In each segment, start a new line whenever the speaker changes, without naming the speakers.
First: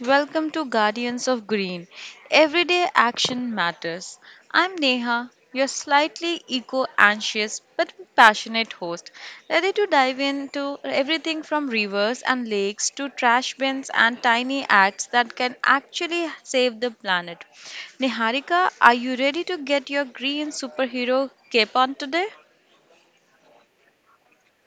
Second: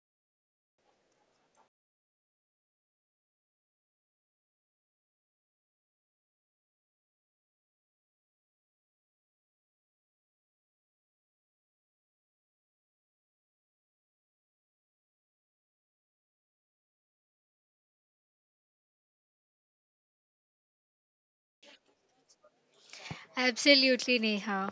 Welcome to Guardians of Green. Everyday action matters. I'm Neha, your slightly eco anxious but passionate host, ready to dive into everything from rivers and lakes to trash bins and tiny acts that can actually save the planet. Niharika, are you ready to get your green superhero cape on today?
Absolutely, Neha.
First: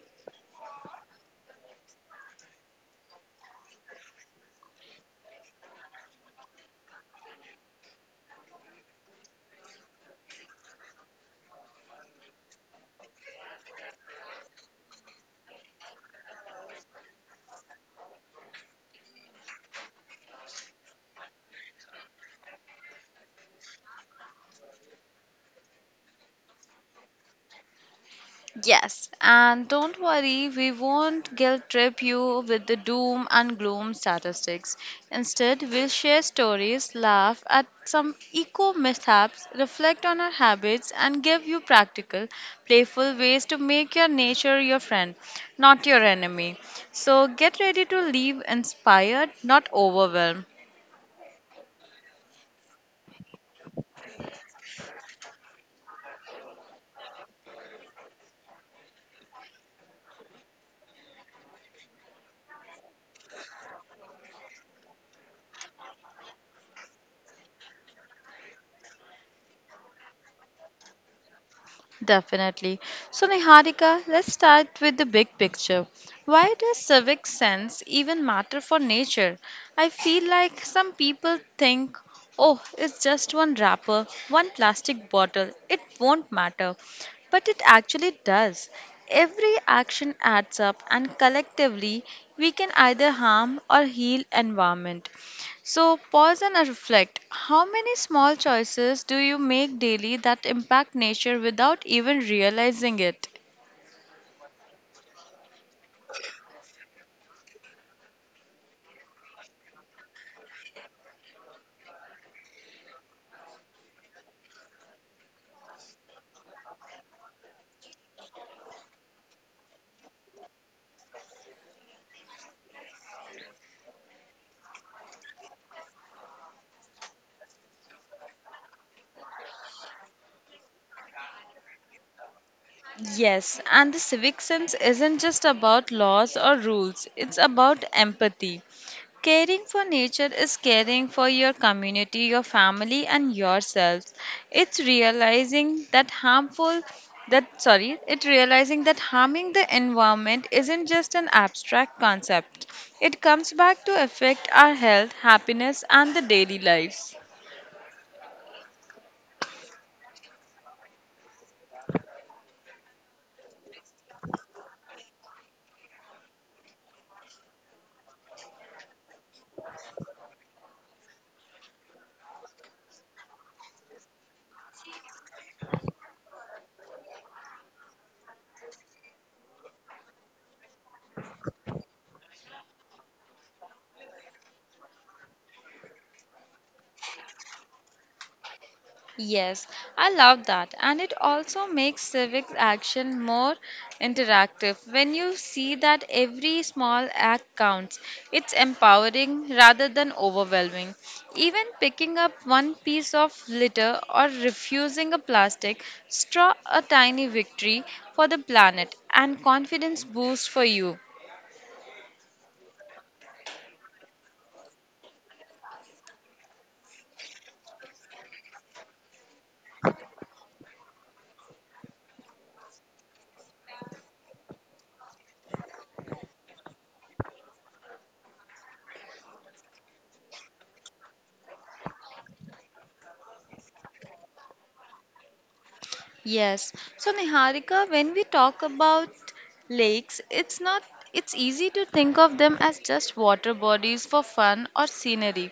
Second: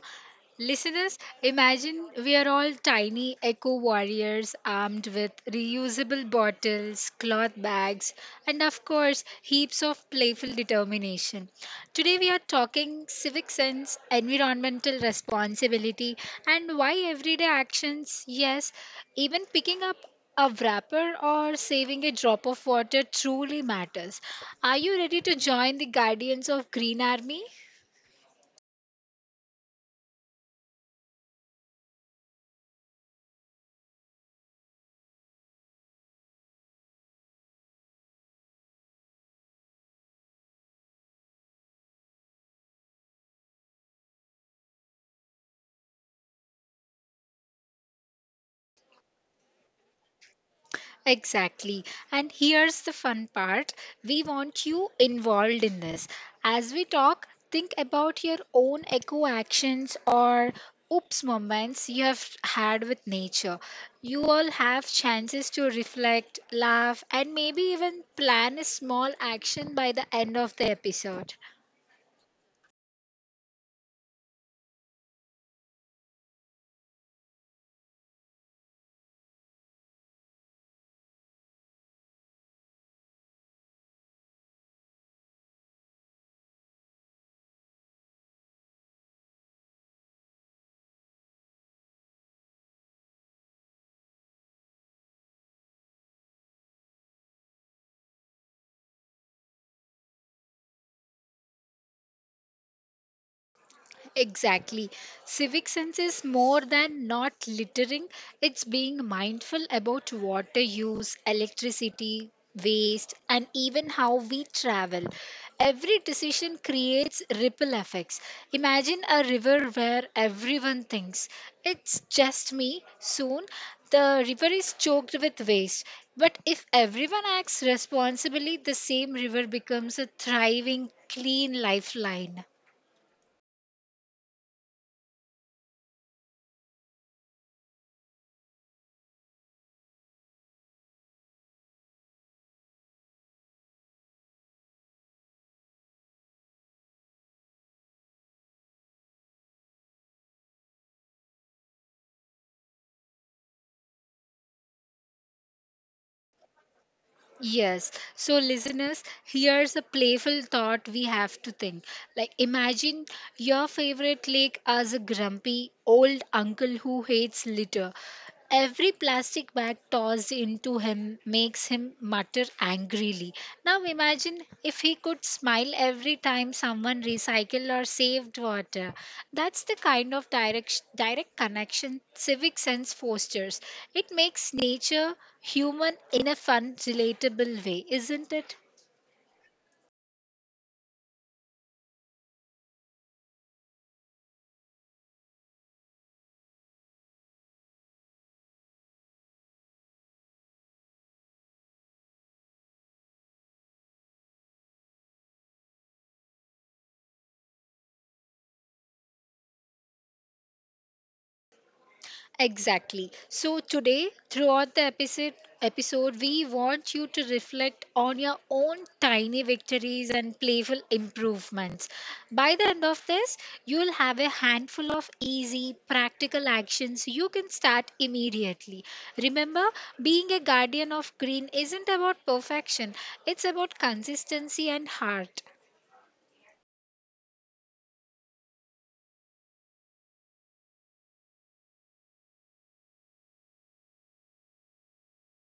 Listeners, imagine we are all tiny eco warriors armed with reusable bottles, cloth bags, and of course, heaps of playful determination. Today, we are talking civic sense, environmental responsibility, and why everyday actions, yes, even picking up a wrapper or saving a drop of water truly matters. Are you ready to join the Guardians of Green Army?
Yes, and don't worry, we won't guilt trip you with the doom and gloom statistics. Instead, we'll share stories, laugh at some eco mishaps, reflect on our habits, and give you practical, playful ways to make your nature your friend, not your enemy. So get ready to leave inspired, not overwhelmed.
Exactly. And here's the fun part we want you involved in this. As we talk, think about your own eco actions or oops moments you have had with nature. You all have chances to reflect, laugh, and maybe even plan a small action by the end of the episode.
Definitely. So, Niharika, let's start with the big picture. Why does civic sense even matter for nature? I feel like some people think, oh, it's just one wrapper, one plastic bottle, it won't matter. But it actually does. Every action adds up, and collectively, we can either harm or heal environment. So, pause and reflect. How many small choices do you make daily that impact nature without even realizing it?
Exactly. Civic sense is more than not littering, it's being mindful about water use, electricity, waste, and even how we travel. Every decision creates ripple effects. Imagine a river where everyone thinks, it's just me. Soon, the river is choked with waste. But if everyone acts responsibly, the same river becomes a thriving, clean lifeline.
Yes, and the civic sense isn't just about laws or rules, it's about empathy. Caring for nature is caring for your community, your family, and yourselves. It's realizing that harmful that sorry, it realizing that harming the environment isn't just an abstract concept. It comes back to affect our health, happiness, and the daily lives.
Yes. So, listeners, here's a playful thought we have to think. Like, imagine your favorite lake as a grumpy old uncle who hates litter. Every plastic bag tossed into him makes him mutter angrily. Now imagine if he could smile every time someone recycled or saved water. That's the kind of direct connection civic sense fosters. It makes nature human in a fun, relatable way, isn't it?
Yes, I love that. And it also makes civic action more interactive. When you see that every small act counts, it's empowering rather than overwhelming. Even picking up one piece of litter or refusing a plastic straw a tiny victory for the planet and confidence boost for you.
Exactly. So today, throughout the episode, we want you to reflect on your own tiny victories and playful improvements. By the end of this, you'll have a handful of easy, practical actions you can start immediately. Remember, being a guardian of green isn't about perfection, it's about consistency and heart.
Yes. So Niharika, when we talk about lakes, it's not it's easy to think of them as just water bodies for fun or scenery,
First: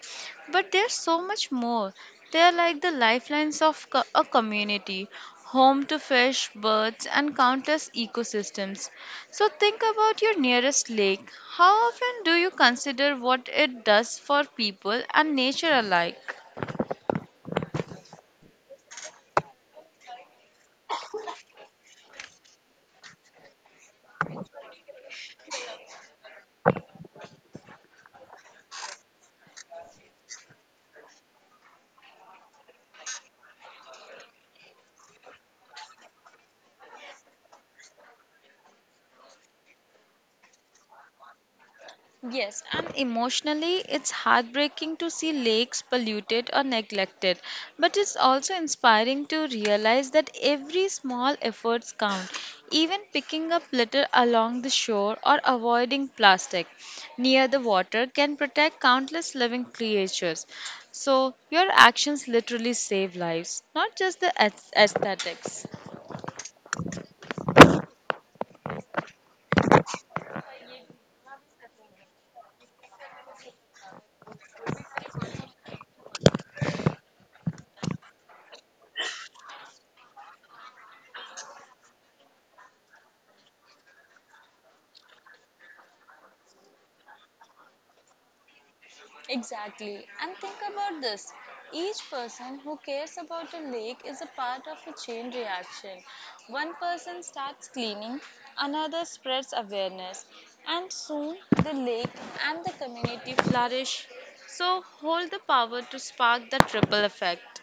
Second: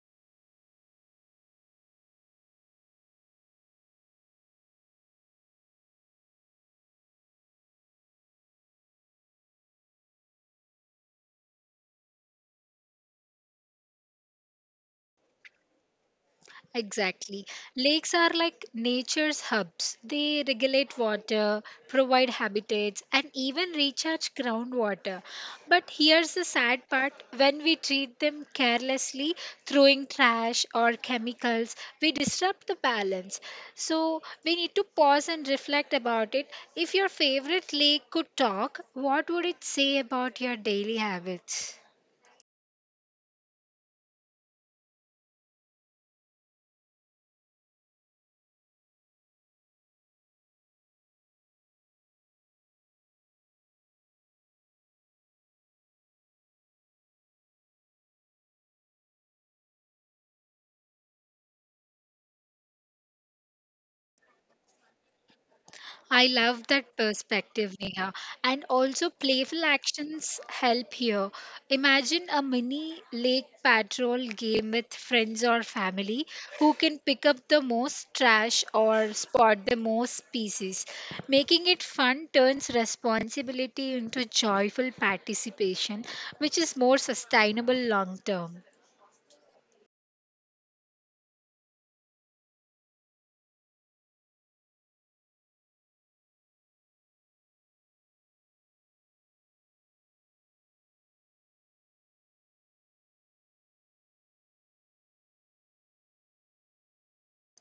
but they're so much more. They're like the lifelines of a community, home to fish, birds, and countless ecosystems. So think about your nearest lake. How often do you consider what it does for people and nature alike?
Exactly. Lakes are like nature's hubs. They regulate water, provide habitats, and even recharge groundwater. But here's the sad part when we treat them carelessly, throwing trash or chemicals, we disrupt the balance. So we need to pause and reflect about it. If your favorite lake could talk, what would it say about your daily habits?
Yes, and emotionally, it's heartbreaking to see lakes polluted or neglected. But it's also inspiring to realize that every small efforts count, even picking up litter along the shore or avoiding plastic near the water can protect countless living creatures. So, your actions literally save lives, not just the aesthetics.
I love that perspective, Neha. And also, playful actions help here. Imagine a mini lake patrol game with friends or family who can pick up the most trash or spot the most species. Making it fun turns responsibility into joyful participation, which is more sustainable long term.
Exactly. And think about this. Each person who cares about a lake is a part of a chain reaction. One person starts cleaning, another spreads awareness, and soon the lake and the community flourish. So hold the power to spark the triple effect.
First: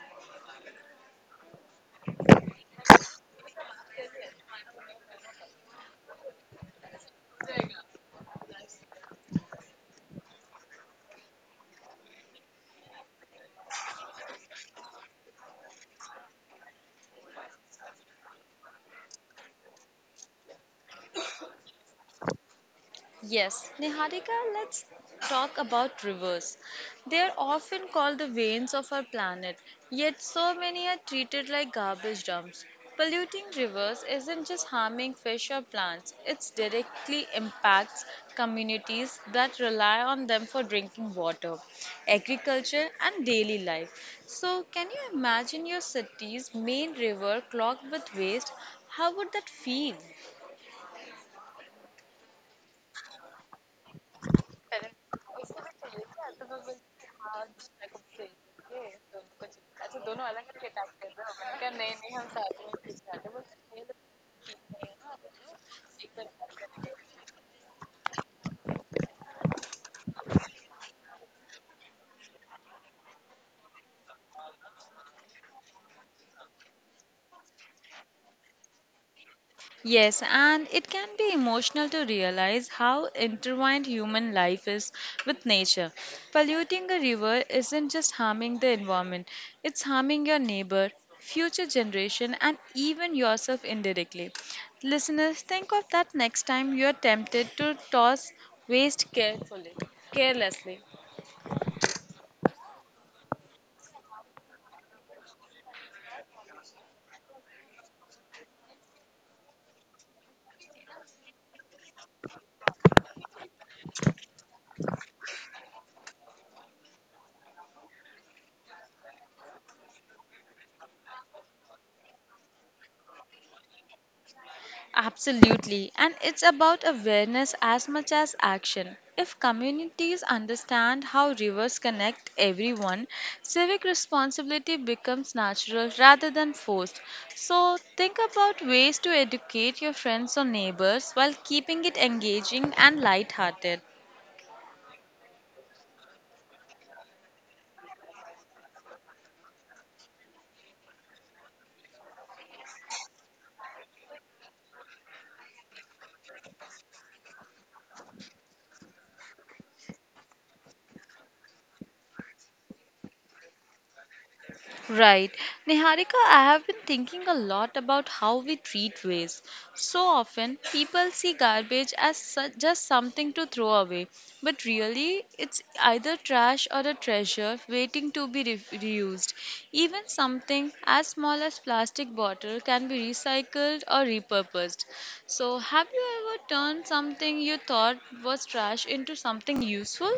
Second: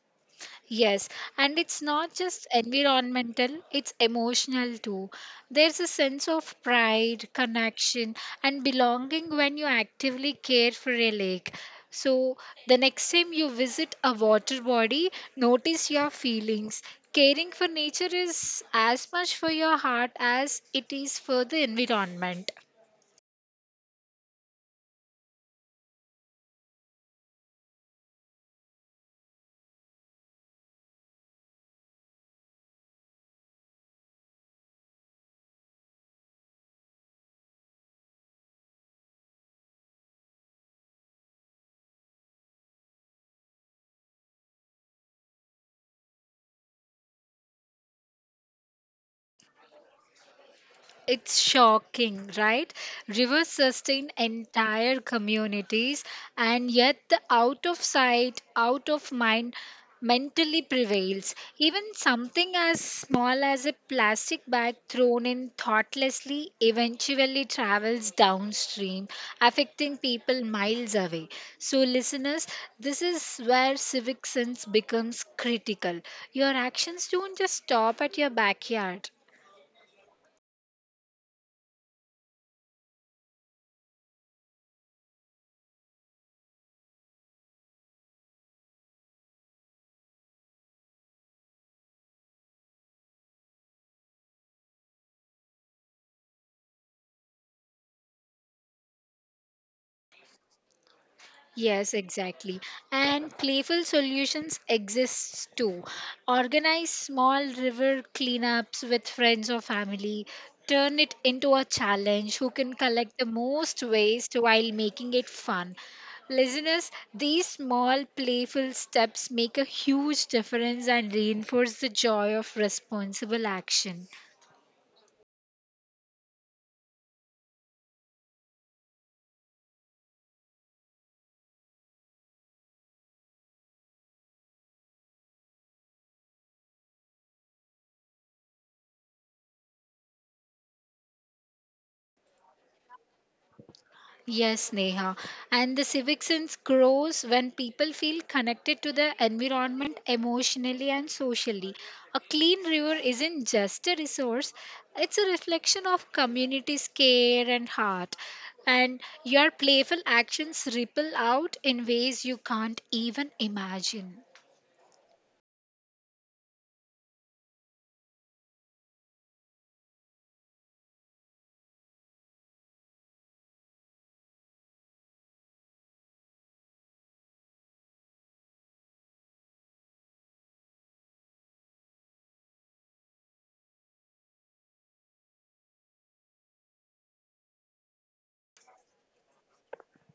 Yes, and it's not just environmental, it's emotional too. There's a sense of pride, connection, and belonging when you actively care for a lake. So, the next time you visit a water body, notice your feelings. Caring for nature is as much for your heart as it is for the environment.
Yes, Niharika, let's talk about rivers. They are often called the veins of our planet, yet, so many are treated like garbage dumps. Polluting rivers isn't just harming fish or plants, it directly impacts communities that rely on them for drinking water, agriculture, and daily life. So, can you imagine your city's main river clogged with waste? How would that feel?
It's shocking, right? Rivers sustain entire communities, and yet the out of sight, out of mind mentally prevails. Even something as small as a plastic bag thrown in thoughtlessly eventually travels downstream, affecting people miles away. So, listeners, this is where civic sense becomes critical. Your actions don't just stop at your backyard.
Yes, and it can be emotional to realize how intertwined human life is with nature. Polluting a river isn't just harming the environment, it's harming your neighbor, future generation, and even yourself indirectly. Listeners, think of that next time you're tempted to toss waste carelessly.
Yes, exactly. And playful solutions exists too. Organize small river cleanups with friends or family. Turn it into a challenge who can collect the most waste while making it fun. Listeners, these small playful steps make a huge difference and reinforce the joy of responsible action.
Absolutely. And it's about awareness as much as action. If communities understand how rivers connect everyone, civic responsibility becomes natural rather than forced. So think about ways to educate your friends or neighbors while keeping it engaging and lighthearted.
Yes, Neha. And the civic sense grows when people feel connected to the environment emotionally and socially. A clean river isn't just a resource, it's a reflection of community's care and heart. And your playful actions ripple out in ways you can't even imagine.
Right. Niharika, I have been thinking a lot about how we treat waste. So often, people see garbage as just something to throw away, but really, it's either trash or a treasure waiting to be reused. Even something as small as plastic bottle can be recycled or repurposed. So, have you ever turned something you thought was trash into something useful?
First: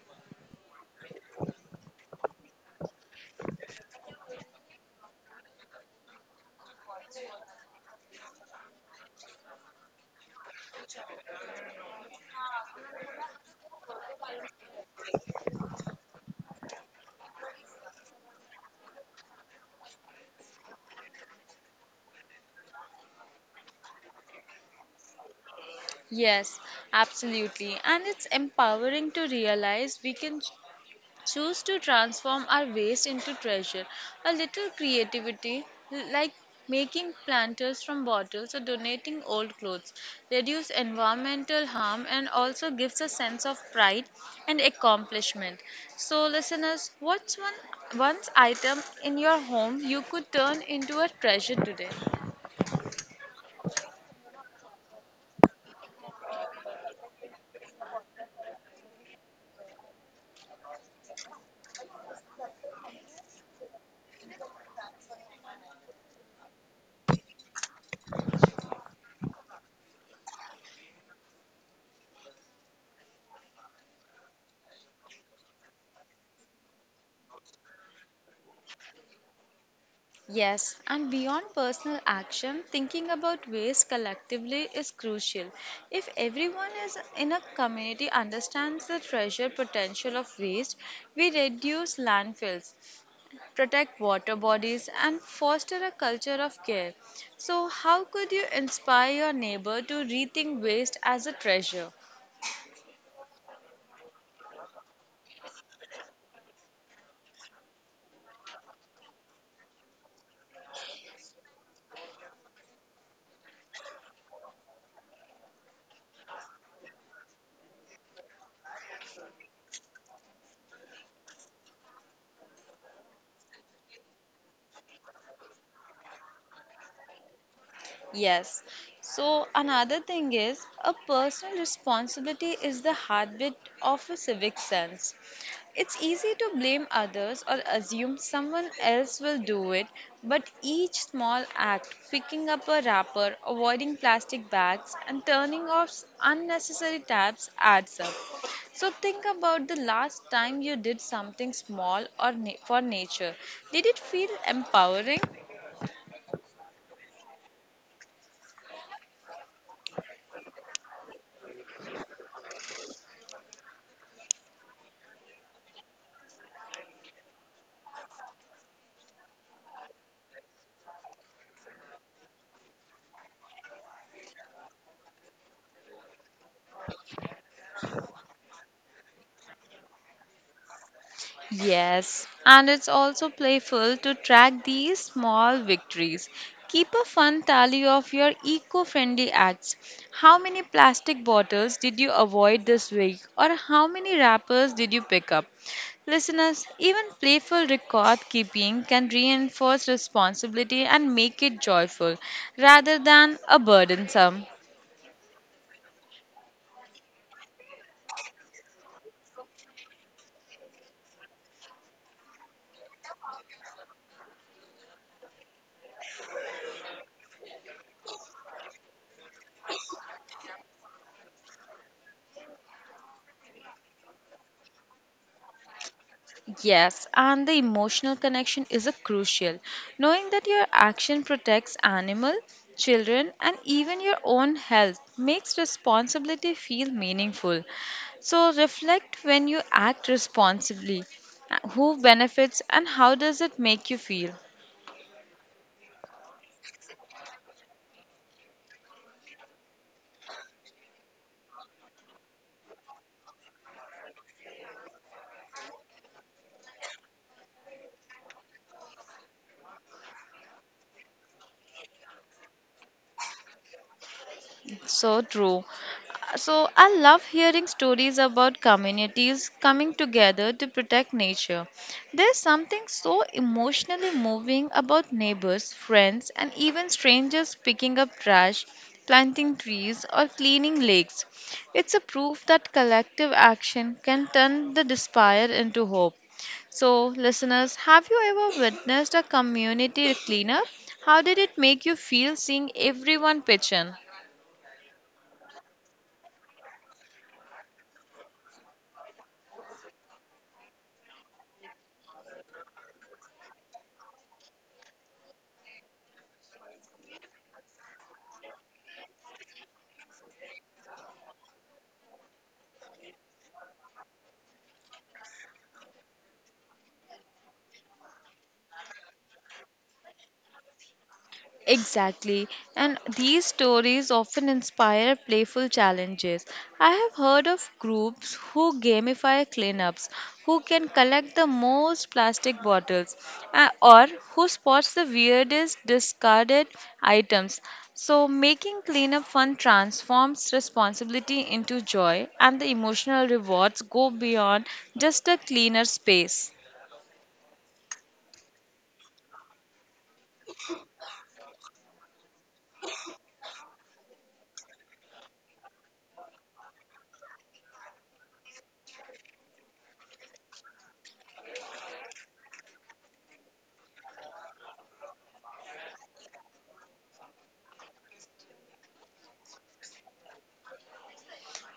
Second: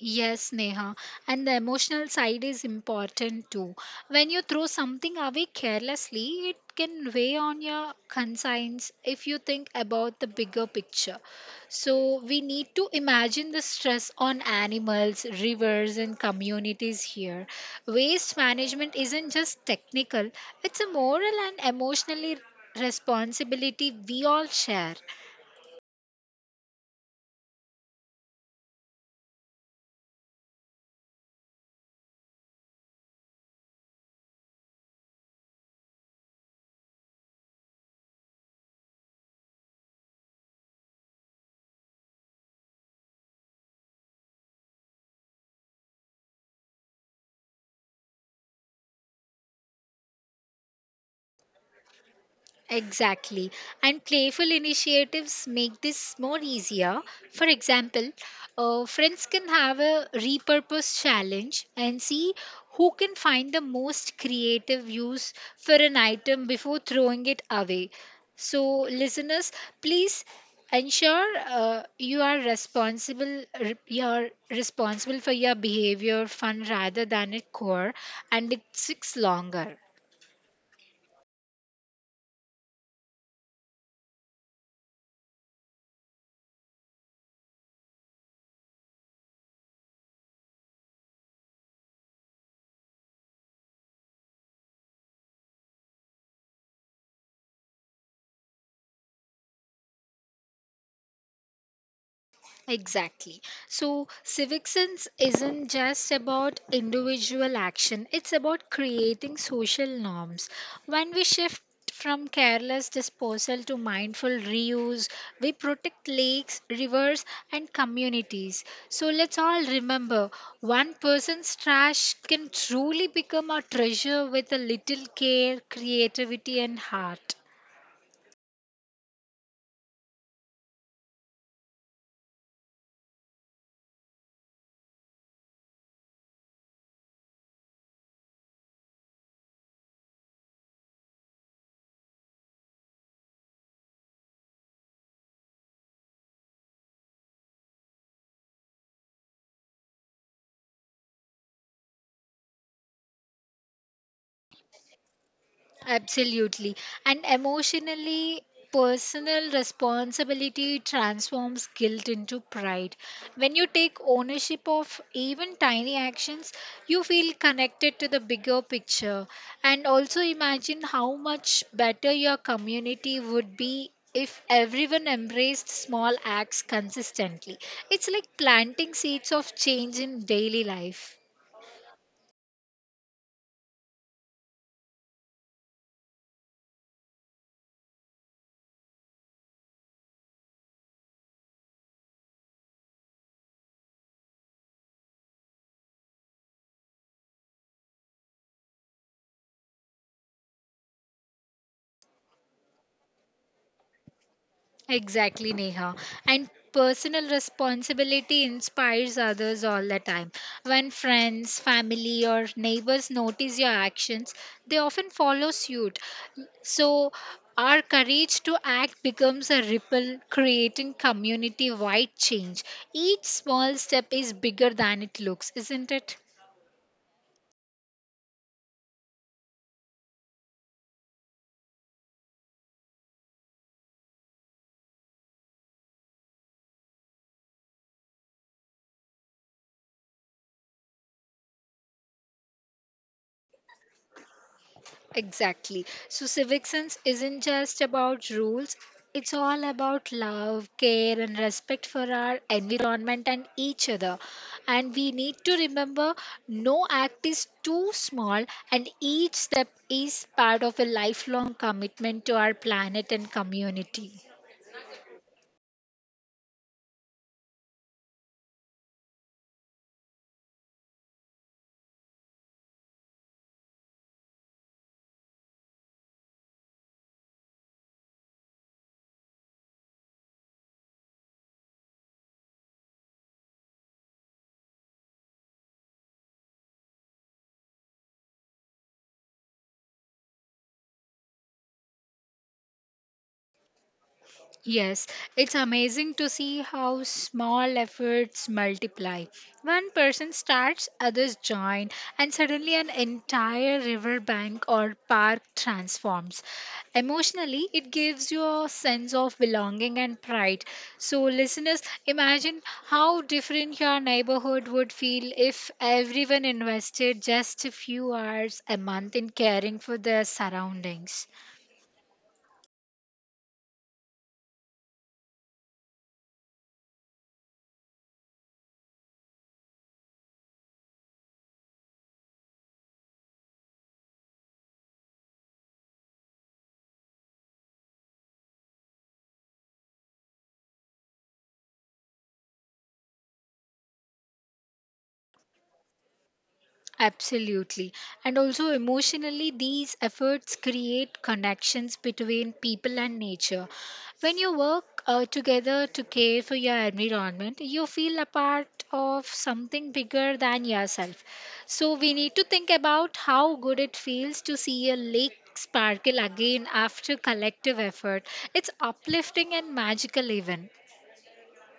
Yes, Neha. And the emotional side is important too. When you throw something away carelessly, it can weigh on your conscience if you think about the bigger picture. So, we need to imagine the stress on animals, rivers, and communities here. Waste management isn't just technical, it's a moral and emotionally responsibility we all share.
Yes, absolutely. And it's empowering to realize we can choose to transform our waste into treasure. A little creativity, like making planters from bottles or donating old clothes, reduce environmental harm and also gives a sense of pride and accomplishment. So, listeners, what's one once item in your home you could turn into a treasure today?
Exactly. And playful initiatives make this more easier. For example, friends can have a repurpose challenge and see who can find the most creative use for an item before throwing it away. So, listeners, please ensure you are you are responsible for your behavior fun rather than it core and it sticks longer.
Yes, and beyond personal action, thinking about waste collectively is crucial. If everyone is in a community understands the treasure potential of waste, we reduce landfills, protect water bodies, and foster a culture of care. So, how could you inspire your neighbor to rethink waste as a treasure?
Exactly. So, civic sense isn't just about individual action, it's about creating social norms. When we shift from careless disposal to mindful reuse, we protect lakes, rivers, and communities. So, let's all remember one person's trash can truly become a treasure with a little care, creativity, and heart.
Yes. So another thing is a personal responsibility is the heartbeat of a civic sense. It's easy to blame others or assume someone else will do it, but each small act, picking up a wrapper, avoiding plastic bags, and turning off unnecessary taps adds up. So think about the last time you did something small or for nature. Did it feel empowering?
Absolutely. And emotionally, personal responsibility transforms guilt into pride. When you take ownership of even tiny actions, you feel connected to the bigger picture. And also imagine how much better your community would be if everyone embraced small acts consistently. It's like planting seeds of change in daily life.
Yes, and it's also playful to track these small victories. Keep a fun tally of your eco friendly acts. How many plastic bottles did you avoid this week, or how many wrappers did you pick up? Listeners, even playful record keeping can reinforce responsibility and make it joyful rather than a burdensome.
Exactly, Neha. And personal responsibility inspires others all the time. When friends, family, or neighbors notice your actions, they often follow suit. So, our courage to act becomes a ripple, creating community wide change. Each small step is bigger than it looks, isn't it?
Yes, and the emotional connection is a crucial. Knowing that your action protects animal, children, and even your own health makes responsibility feel meaningful. So reflect when you act responsibly. Who benefits and how does it make you feel?
Exactly. So, civic sense isn't just about rules, it's all about love, care, and respect for our environment and each other. And we need to remember no act is too small, and each step is part of a lifelong commitment to our planet and community.
So true. So I love hearing stories about communities coming together to protect nature. There's something so emotionally moving about neighbors, friends, and even strangers picking up trash, planting trees, or cleaning lakes. It's a proof that collective action can turn the despair into hope. So, listeners, have you ever witnessed a community cleanup? How did it make you feel seeing everyone pitch in?
Yes, it's amazing to see how small efforts multiply. One person starts, others join, and suddenly an entire riverbank or park transforms. Emotionally, it gives you a sense of belonging and pride. So, listeners, imagine how different your neighborhood would feel if everyone invested just a few hours a month in caring for their surroundings.
Exactly, and these stories often inspire playful challenges. I have heard of groups who gamify cleanups, who can collect the most plastic bottles, or who spots the weirdest discarded items. So, making cleanup fun transforms responsibility into joy, and the emotional rewards go beyond just a cleaner space.
Absolutely. And also, emotionally, these efforts create connections between people and nature. When you work together to care for your environment, you feel a part of something bigger than yourself. So, we need to think about how good it feels to see a lake sparkle again after collective effort. It's uplifting and magical, even.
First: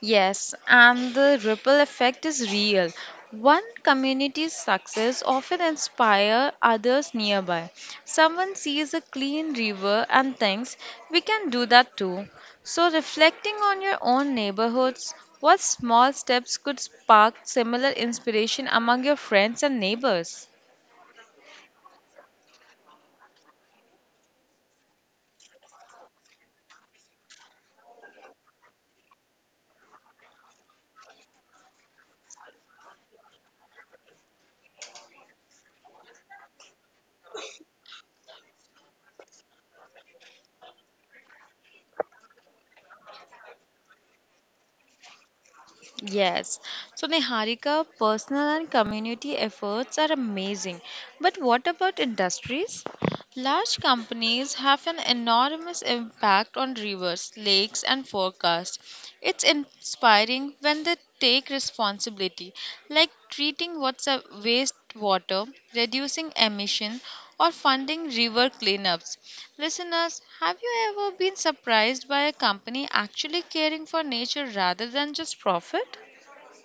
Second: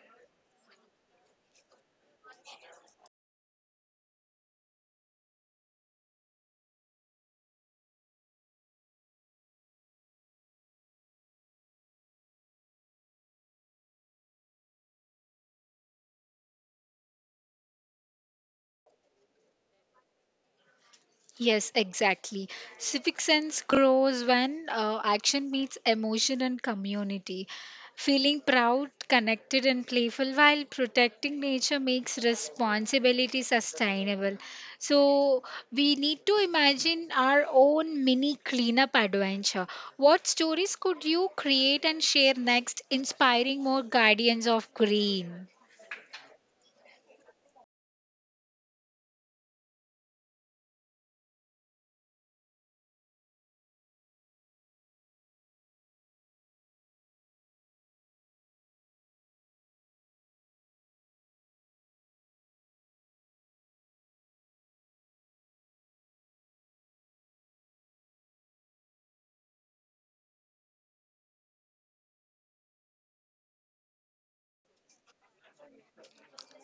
Yes, and the ripple effect is real. One community's success often inspires others nearby. Someone sees a clean river and thinks, we can do that too. So, reflecting on your own neighborhoods, what small steps could spark similar inspiration among your friends and neighbors?
Yes, exactly. Civic sense grows when action meets emotion and community. Feeling proud, connected, and playful while protecting nature makes responsibility sustainable. So, we need to imagine our own mini cleanup adventure. What stories could you create and share next, inspiring more guardians of green?
Yes. So, Niharika, personal and community efforts are amazing. But what about industries? Large companies have an enormous impact on rivers, lakes, and forecasts. It's inspiring when they take responsibility, like treating what's a wastewater, reducing emission, or funding river cleanups. Listeners, have you ever been surprised by a company actually caring for nature rather than just profit?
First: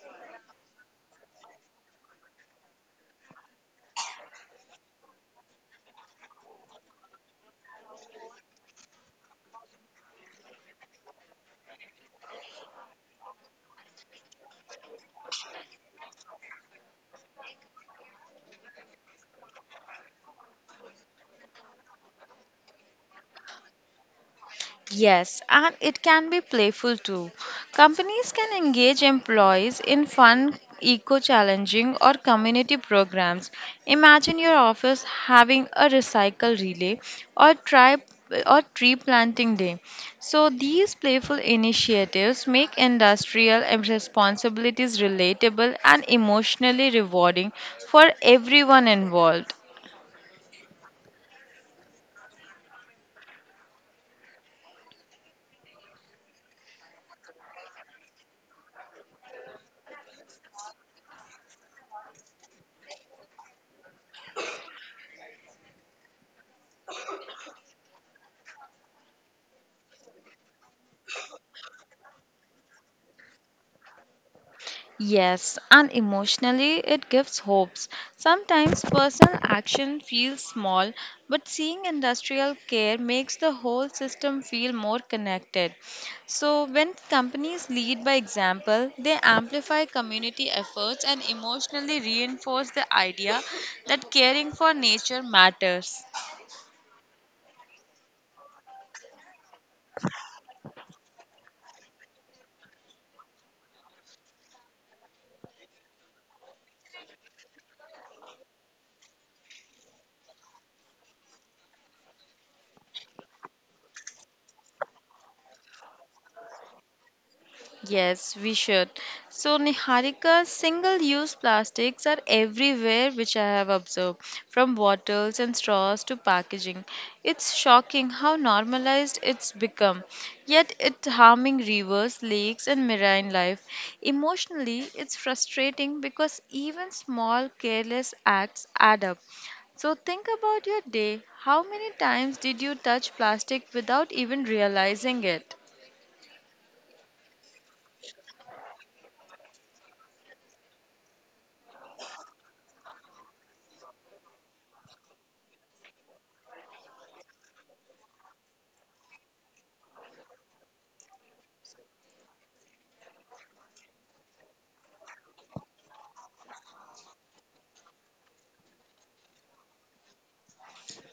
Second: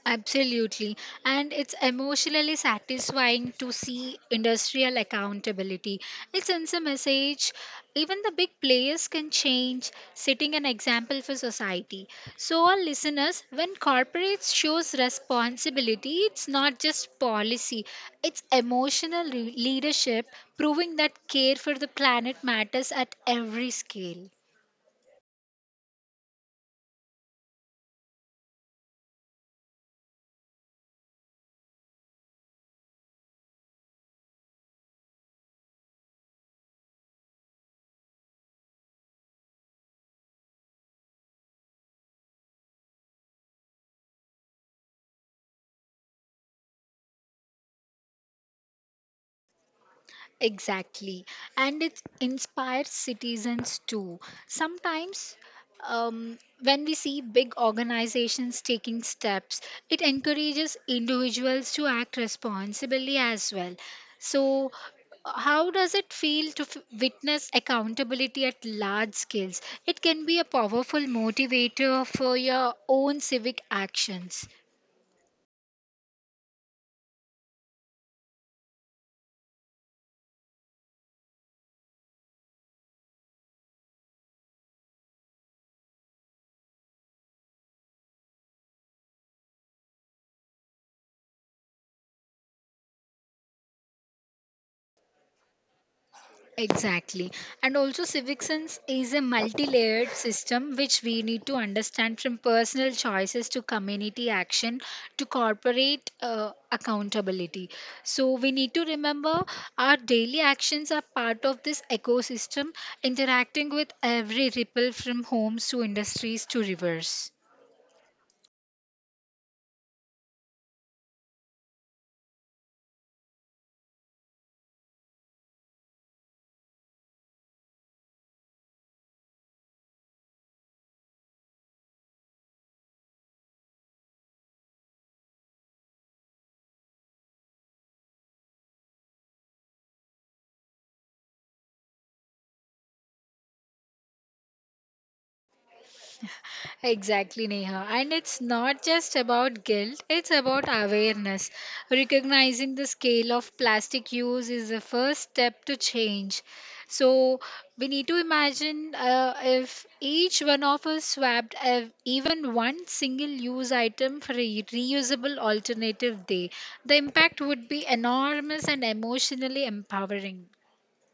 Absolutely. And it's emotionally satisfying to see industrial accountability. It sends a message even the big players can change, setting an example for society. So, our listeners, when corporates shows responsibility, it's not just policy, it's leadership, proving that care for the planet matters at every scale.
Yes, and it can be playful too. Companies can engage employees in fun, eco challenging, or community programs. Imagine your office having a recycle relay or try or tree planting day. So these playful initiatives make industrial responsibilities relatable and emotionally rewarding for everyone involved.
Exactly. And it inspires citizens too. Sometimes, when we see big organizations taking steps, it encourages individuals to act responsibly as well. So, how does it feel to witness accountability at large scales? It can be a powerful motivator for your own civic actions.
Yes, and emotionally it gives hopes. Sometimes personal action feels small, but seeing industrial care makes the whole system feel more connected. So, when companies lead by example, they amplify community efforts and emotionally reinforce the idea that caring for nature matters.
Exactly. And also, civic sense is a multi layered system which we need to understand from personal choices to community action to corporate accountability. So, we need to remember our daily actions are part of this ecosystem, interacting with every ripple from homes to industries to rivers.
Yes, we should. So, Niharika, single use plastics are everywhere, which I have observed, from bottles and straws to packaging. It's shocking how normalized it's become, yet, it's harming rivers, lakes, and marine life. Emotionally, it's frustrating because even small, careless acts add up. So, think about your day. How many times did you touch plastic without even realizing it?
Exactly, Neha. And it's not just about guilt, it's about awareness. Recognizing the scale of plastic use is the first step to change. So, we need to imagine if each one of us swapped even one single use item for a reusable alternative day, the impact would be enormous and emotionally empowering.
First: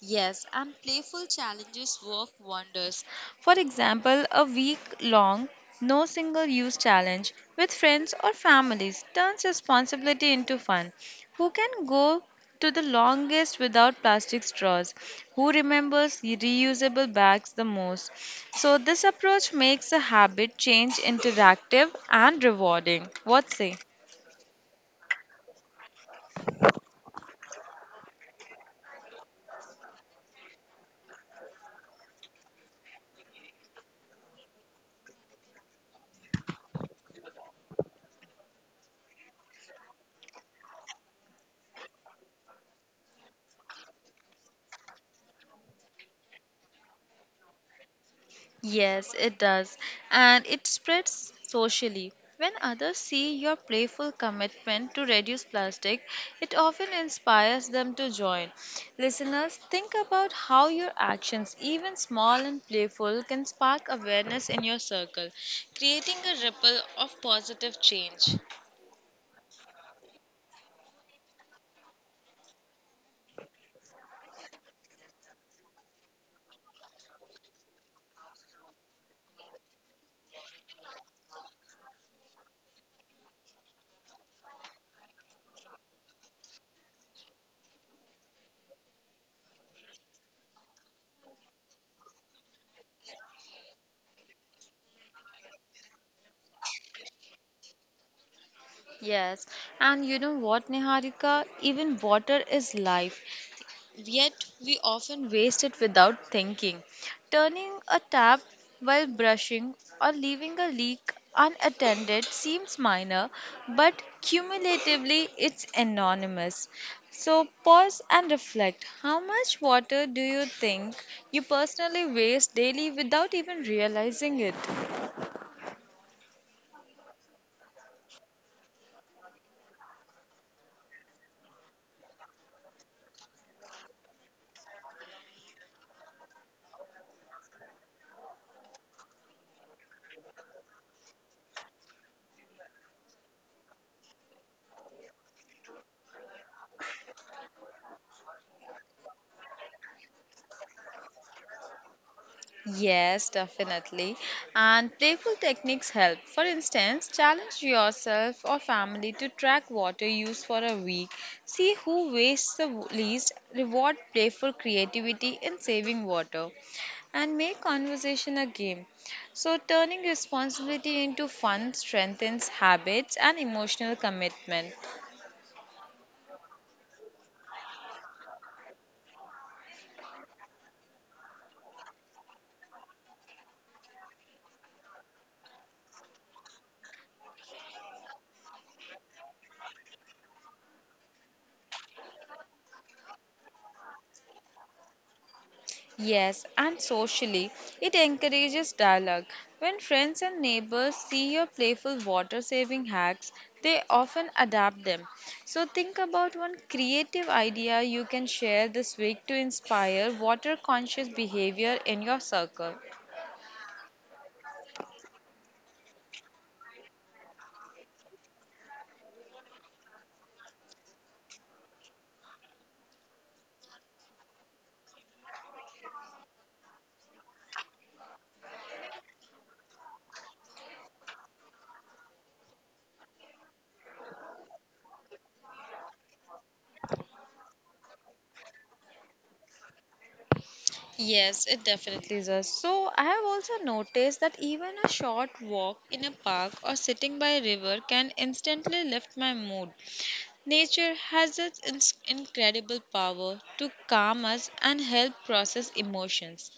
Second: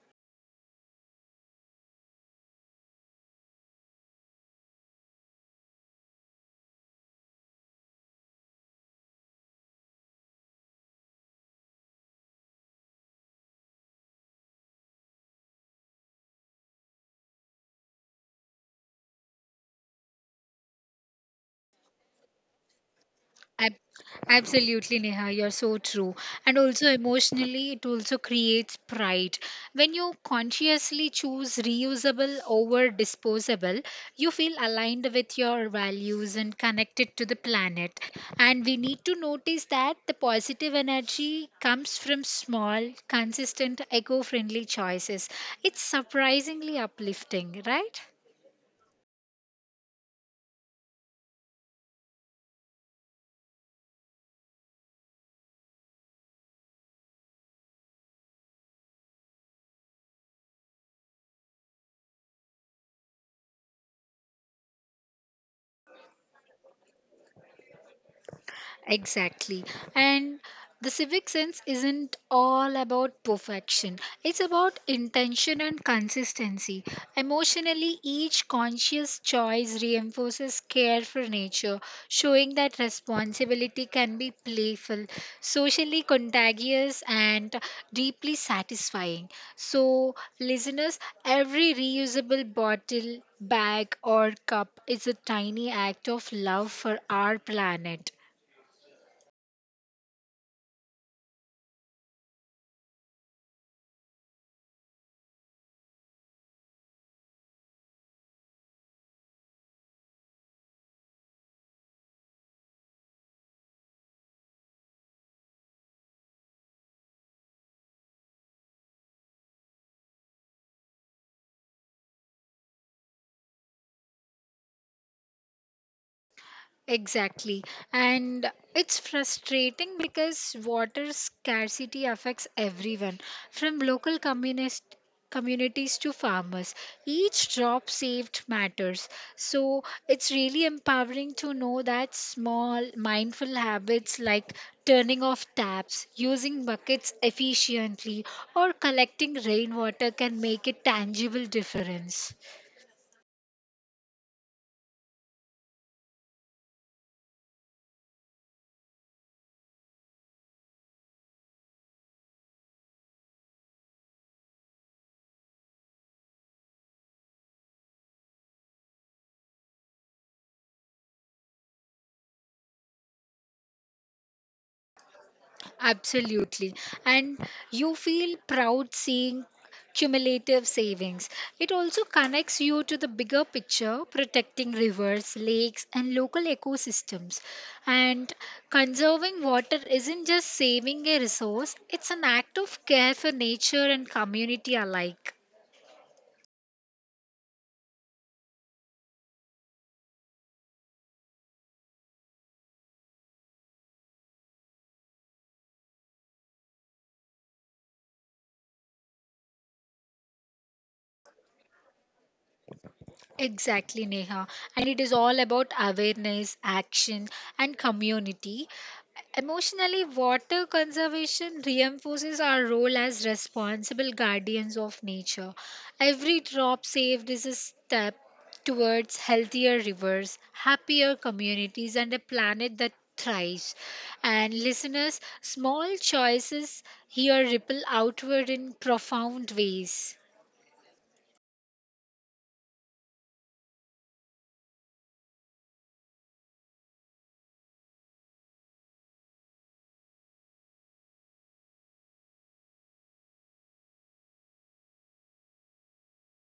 Yes, and playful challenges work wonders. For example, a week long no single use challenge with friends or families turns responsibility into fun. Who can go to the longest without plastic straws? Who remembers reusable bags the most? So, this approach makes the habit change interactive and rewarding. What say?
Ab- Absolutely, Neha, you're so true. And also, emotionally, it also creates pride. When you consciously choose reusable over disposable, you feel aligned with your values and connected to the planet. And we need to notice that the positive energy comes from small, consistent, eco friendly choices. It's surprisingly uplifting, right?
Yes, it does. And it spreads socially. When others see your playful commitment to reduce plastic, it often inspires them to join. Listeners, think about how your actions, even small and playful, can spark awareness in your circle, creating a ripple of positive change.
Exactly. And the civic sense isn't all about perfection, it's about intention and consistency. Emotionally, each conscious choice reinforces care for nature, showing that responsibility can be playful, socially contagious, and deeply satisfying. So, listeners, every reusable bottle, bag, or cup is a tiny act of love for our planet.
Yes, and you know what, Niharika? Even water is life. Yet we often waste it without thinking. Turning a tap while brushing or leaving a leak unattended seems minor, but cumulatively it's enormous. So pause and reflect. How much water do you think you personally waste daily without even realizing it?
Exactly. And it's frustrating because water scarcity affects everyone, from local communist communities to farmers. Each drop saved matters. So it's really empowering to know that small mindful habits like turning off taps, using buckets efficiently, or collecting rainwater can make a tangible difference.
Yes, definitely. And playful techniques help. For instance, challenge yourself or family to track water use for a week. See who wastes the least. Reward playful creativity in saving water. And make conversation a game. So, turning responsibility into fun strengthens habits and emotional commitment.
Absolutely. And you feel proud seeing cumulative savings. It also connects you to the bigger picture, protecting rivers, lakes, and local ecosystems. And conserving water isn't just saving a resource, it's an act of care for nature and community alike.
Yes, and socially, it encourages dialogue. When friends and neighbors see your playful water saving hacks, they often adapt them. So, think about one creative idea you can share this week to inspire water conscious behavior in your circle.
Exactly, Neha. And it is all about awareness, action, and community. Emotionally, water conservation reinforces our role as responsible guardians of nature. Every drop saved is a step towards healthier rivers, happier communities, and a planet that thrives. And listeners, small choices here ripple outward in profound ways.
Yes, it definitely does. So, I have also noticed that even a short walk in a park or sitting by a river can instantly lift my mood. Nature has its incredible power to calm us and help process emotions.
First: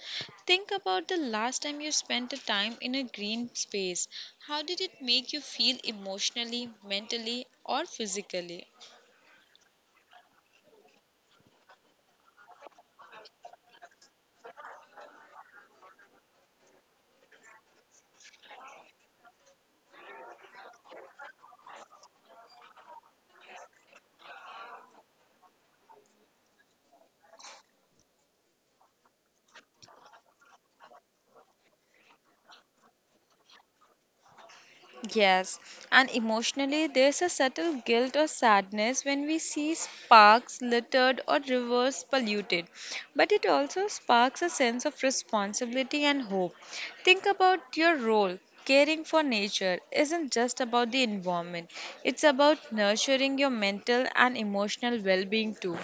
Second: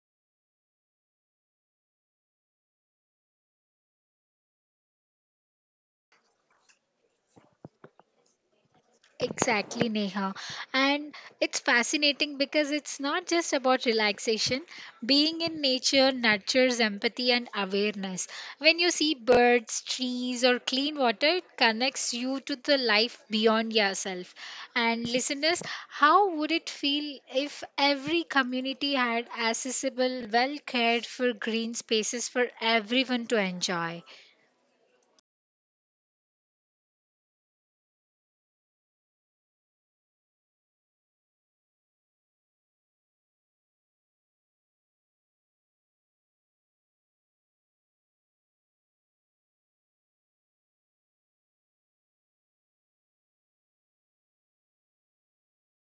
Think about the last time you spent a time in a green space. How did it make you feel emotionally, mentally, or physically?
Exactly, Neha. And it's fascinating because it's not just about relaxation. Being in nature nurtures empathy and awareness. When you see birds, trees, or clean water, it connects you to the life beyond yourself. And listeners, how would it feel if every community had accessible, well cared for green spaces for everyone to enjoy?
Yes, and emotionally, there's a subtle guilt or sadness when we see parks littered or rivers polluted. But it also sparks a sense of responsibility and hope. Think about your role. Caring for nature isn't just about the environment, it's about nurturing your mental and emotional well being too.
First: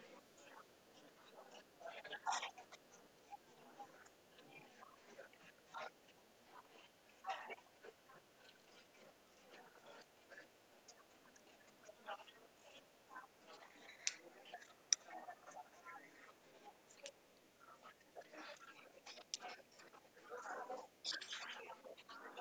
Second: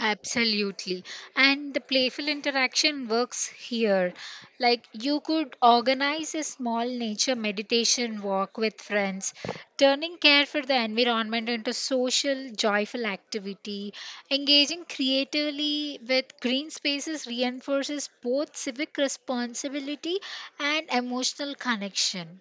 Absolutely. And the playful interaction works here. Like you could organize a small nature meditation walk with friends, turning care for the environment into social, joyful activity. Engaging creatively with green spaces reinforces both civic responsibility and emotional connection.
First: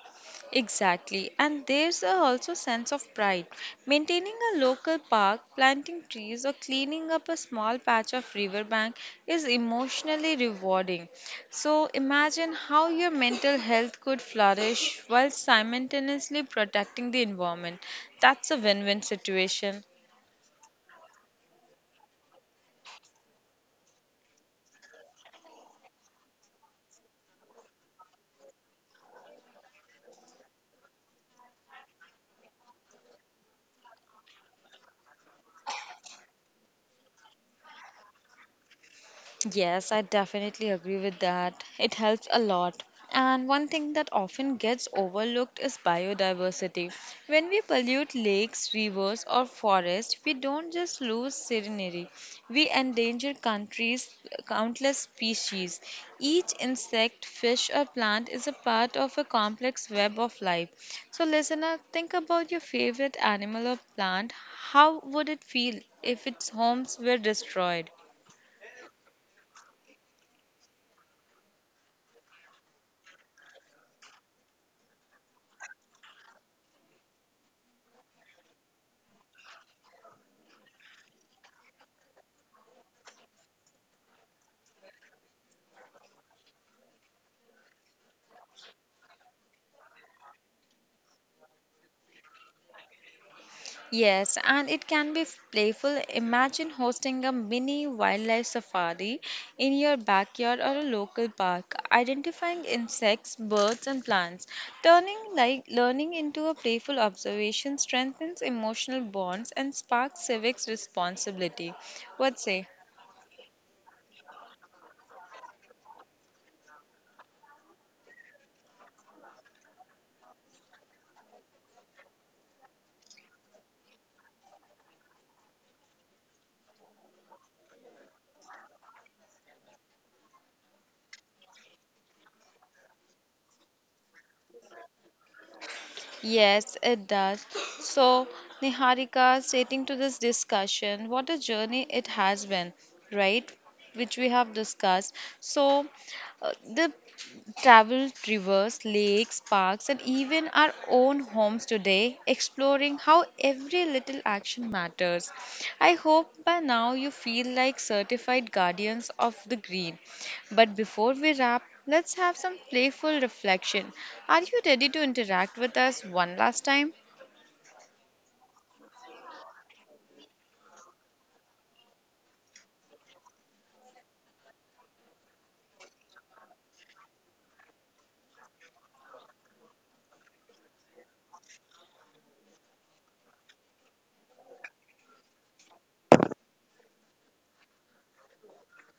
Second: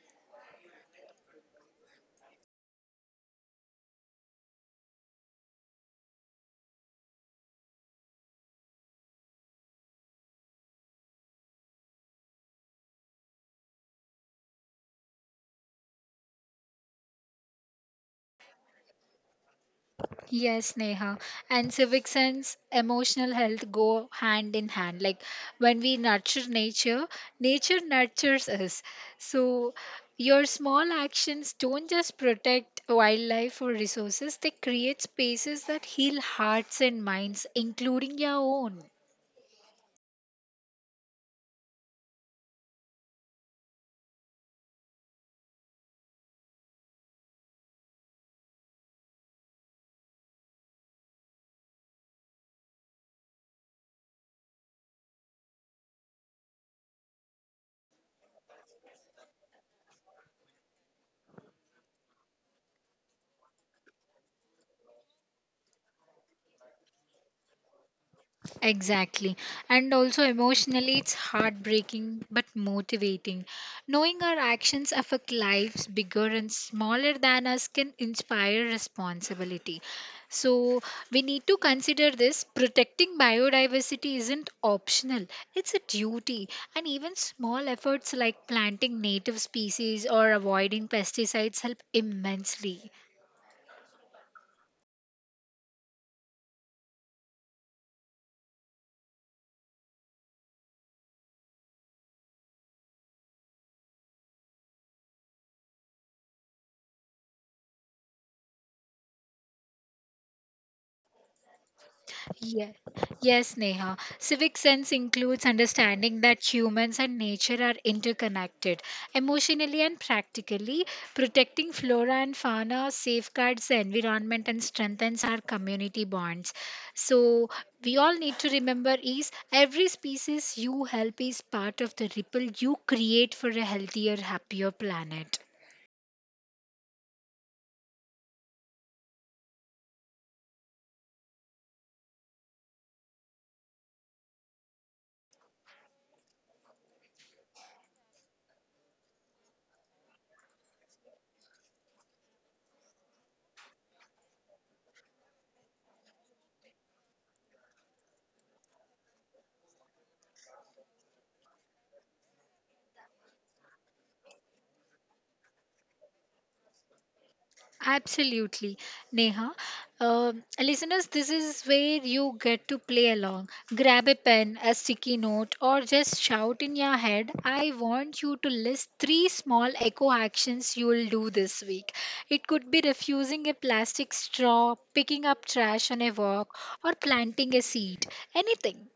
Exactly, and there's a also sense of pride. Maintaining a local park, planting trees, or cleaning up a small patch of riverbank is emotionally rewarding. So imagine how your mental health could flourish while simultaneously protecting the environment. That's a win-win situation.
Yes, Neha. And civic sense, emotional health go hand in hand. Like when we nurture nature, nature nurtures us. So your small actions don't just protect wildlife or resources, they create spaces that heal hearts and minds, including your own.
Yes, I definitely agree with that. It helps a lot. And one thing that often gets overlooked is biodiversity. When we pollute lakes, rivers, or forests, we don't just lose scenery, we endanger countless species. Each insect, fish, or plant is a part of a complex web of life. So, listener, think about your favorite animal or plant. How would it feel if its homes were destroyed?
Exactly. And also emotionally, it's heartbreaking but motivating. Knowing our actions affect lives bigger and smaller than us can inspire responsibility. So, we need to consider this protecting biodiversity isn't optional, it's a duty. And even small efforts like planting native species or avoiding pesticides help immensely.
Yes, and it can be playful. Imagine hosting a mini wildlife safari in your backyard or a local park, identifying insects, birds, and plants. Turning like learning into a playful observation strengthens emotional bonds and sparks civics responsibility. What say?
Yes, yes, Neha. Civic sense includes understanding that humans and nature are interconnected emotionally and practically. Protecting flora and fauna safeguards the environment and strengthens our community bonds. So, we all need to remember is every species you help is part of the ripple you create for a healthier, happier planet.
Yes, it does. So, Niharika, stating to this discussion, what a journey it has been, right? Which we have discussed. So, Uh, the traveled rivers, lakes, parks, and even our own homes today, exploring how every little action matters. I hope by now you feel like certified guardians of the green. But before we wrap, let's have some playful reflection. Are you ready to interact with us one last time?
Absolutely, Neha. Listeners, this is where you get to play along. Grab a pen, a sticky note, or just shout in your head. I want you to list three small eco actions you will do this week. It could be refusing a plastic straw, picking up trash on a walk, or planting a seed. Anything.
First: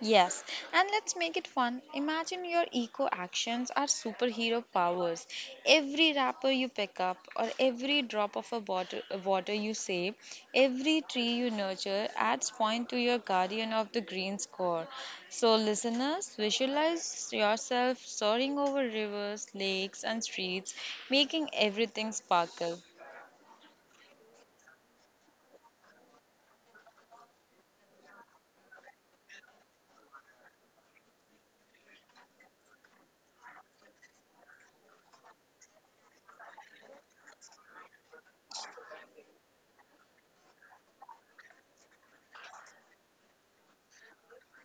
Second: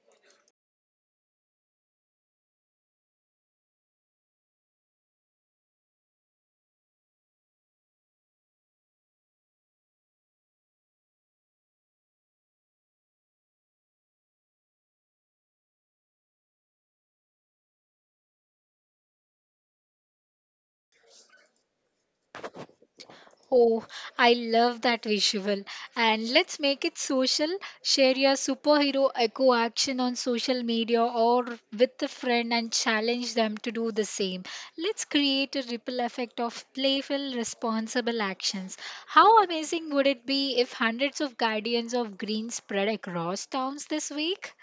Yes, and let's make it fun. Imagine your eco actions are superhero powers. Every wrapper you pick up, or every drop of a water you save, every tree you nurture adds point to your guardian of the green score. So, listeners, visualize yourself soaring over rivers, lakes, and streets, making everything sparkle.
Oh, I love that visual. And let's make it social. Share your superhero echo action on social media or with a friend and challenge them to do the same. Let's create a ripple effect of playful, responsible actions. How amazing would it be if hundreds of guardians of green spread across towns this week?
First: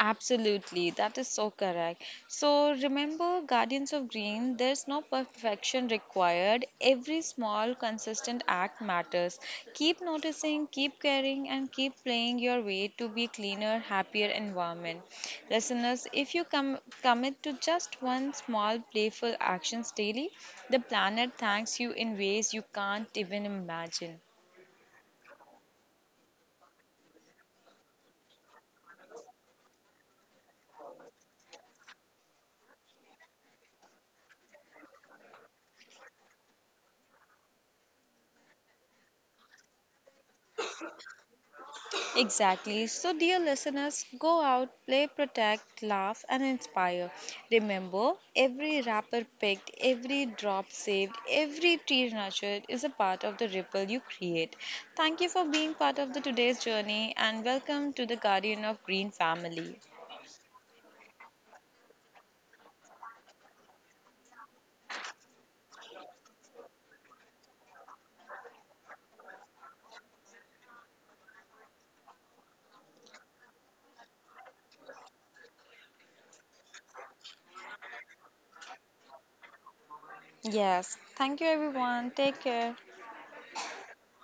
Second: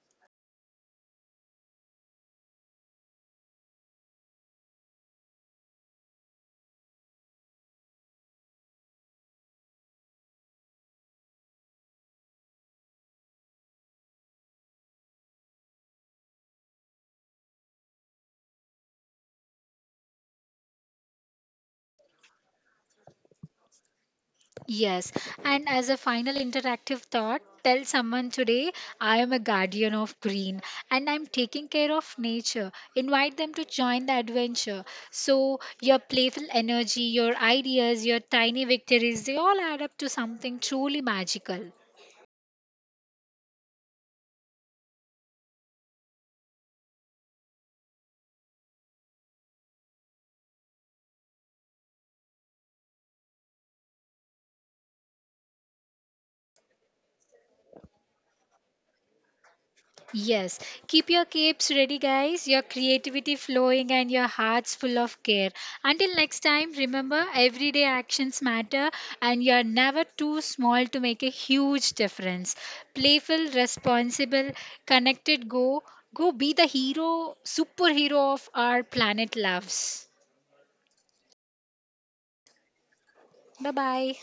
Absolutely, that is so correct. So remember, Guardians of Green, there's no perfection required. Every small, consistent act matters. Keep noticing, keep caring, and keep playing your way to be cleaner, happier environment. Listeners, if you commit to just one small, playful actions daily, the planet thanks you in ways you can't even imagine.
Yes, and as a final interactive thought, tell someone today I am a guardian of green and I'm taking care of nature. Invite them to join the adventure. So, your playful energy, your ideas, your tiny victories, they all add up to something truly magical.
Exactly. So, dear listeners, go out, play, protect, laugh, and inspire. Remember, every wrapper picked, every drop saved, every tree nurtured is a part of the ripple you create. Thank you for being part of the today's journey and welcome to the Guardian of Green family.
Yes, keep your capes ready, guys, your creativity flowing, and your hearts full of care. Until next time, remember everyday actions matter, and you're never too small to make a huge difference. Playful, responsible, connected, go. Go be the hero, superhero of our planet loves.
Yes. Thank you, everyone. Take care.
Bye bye.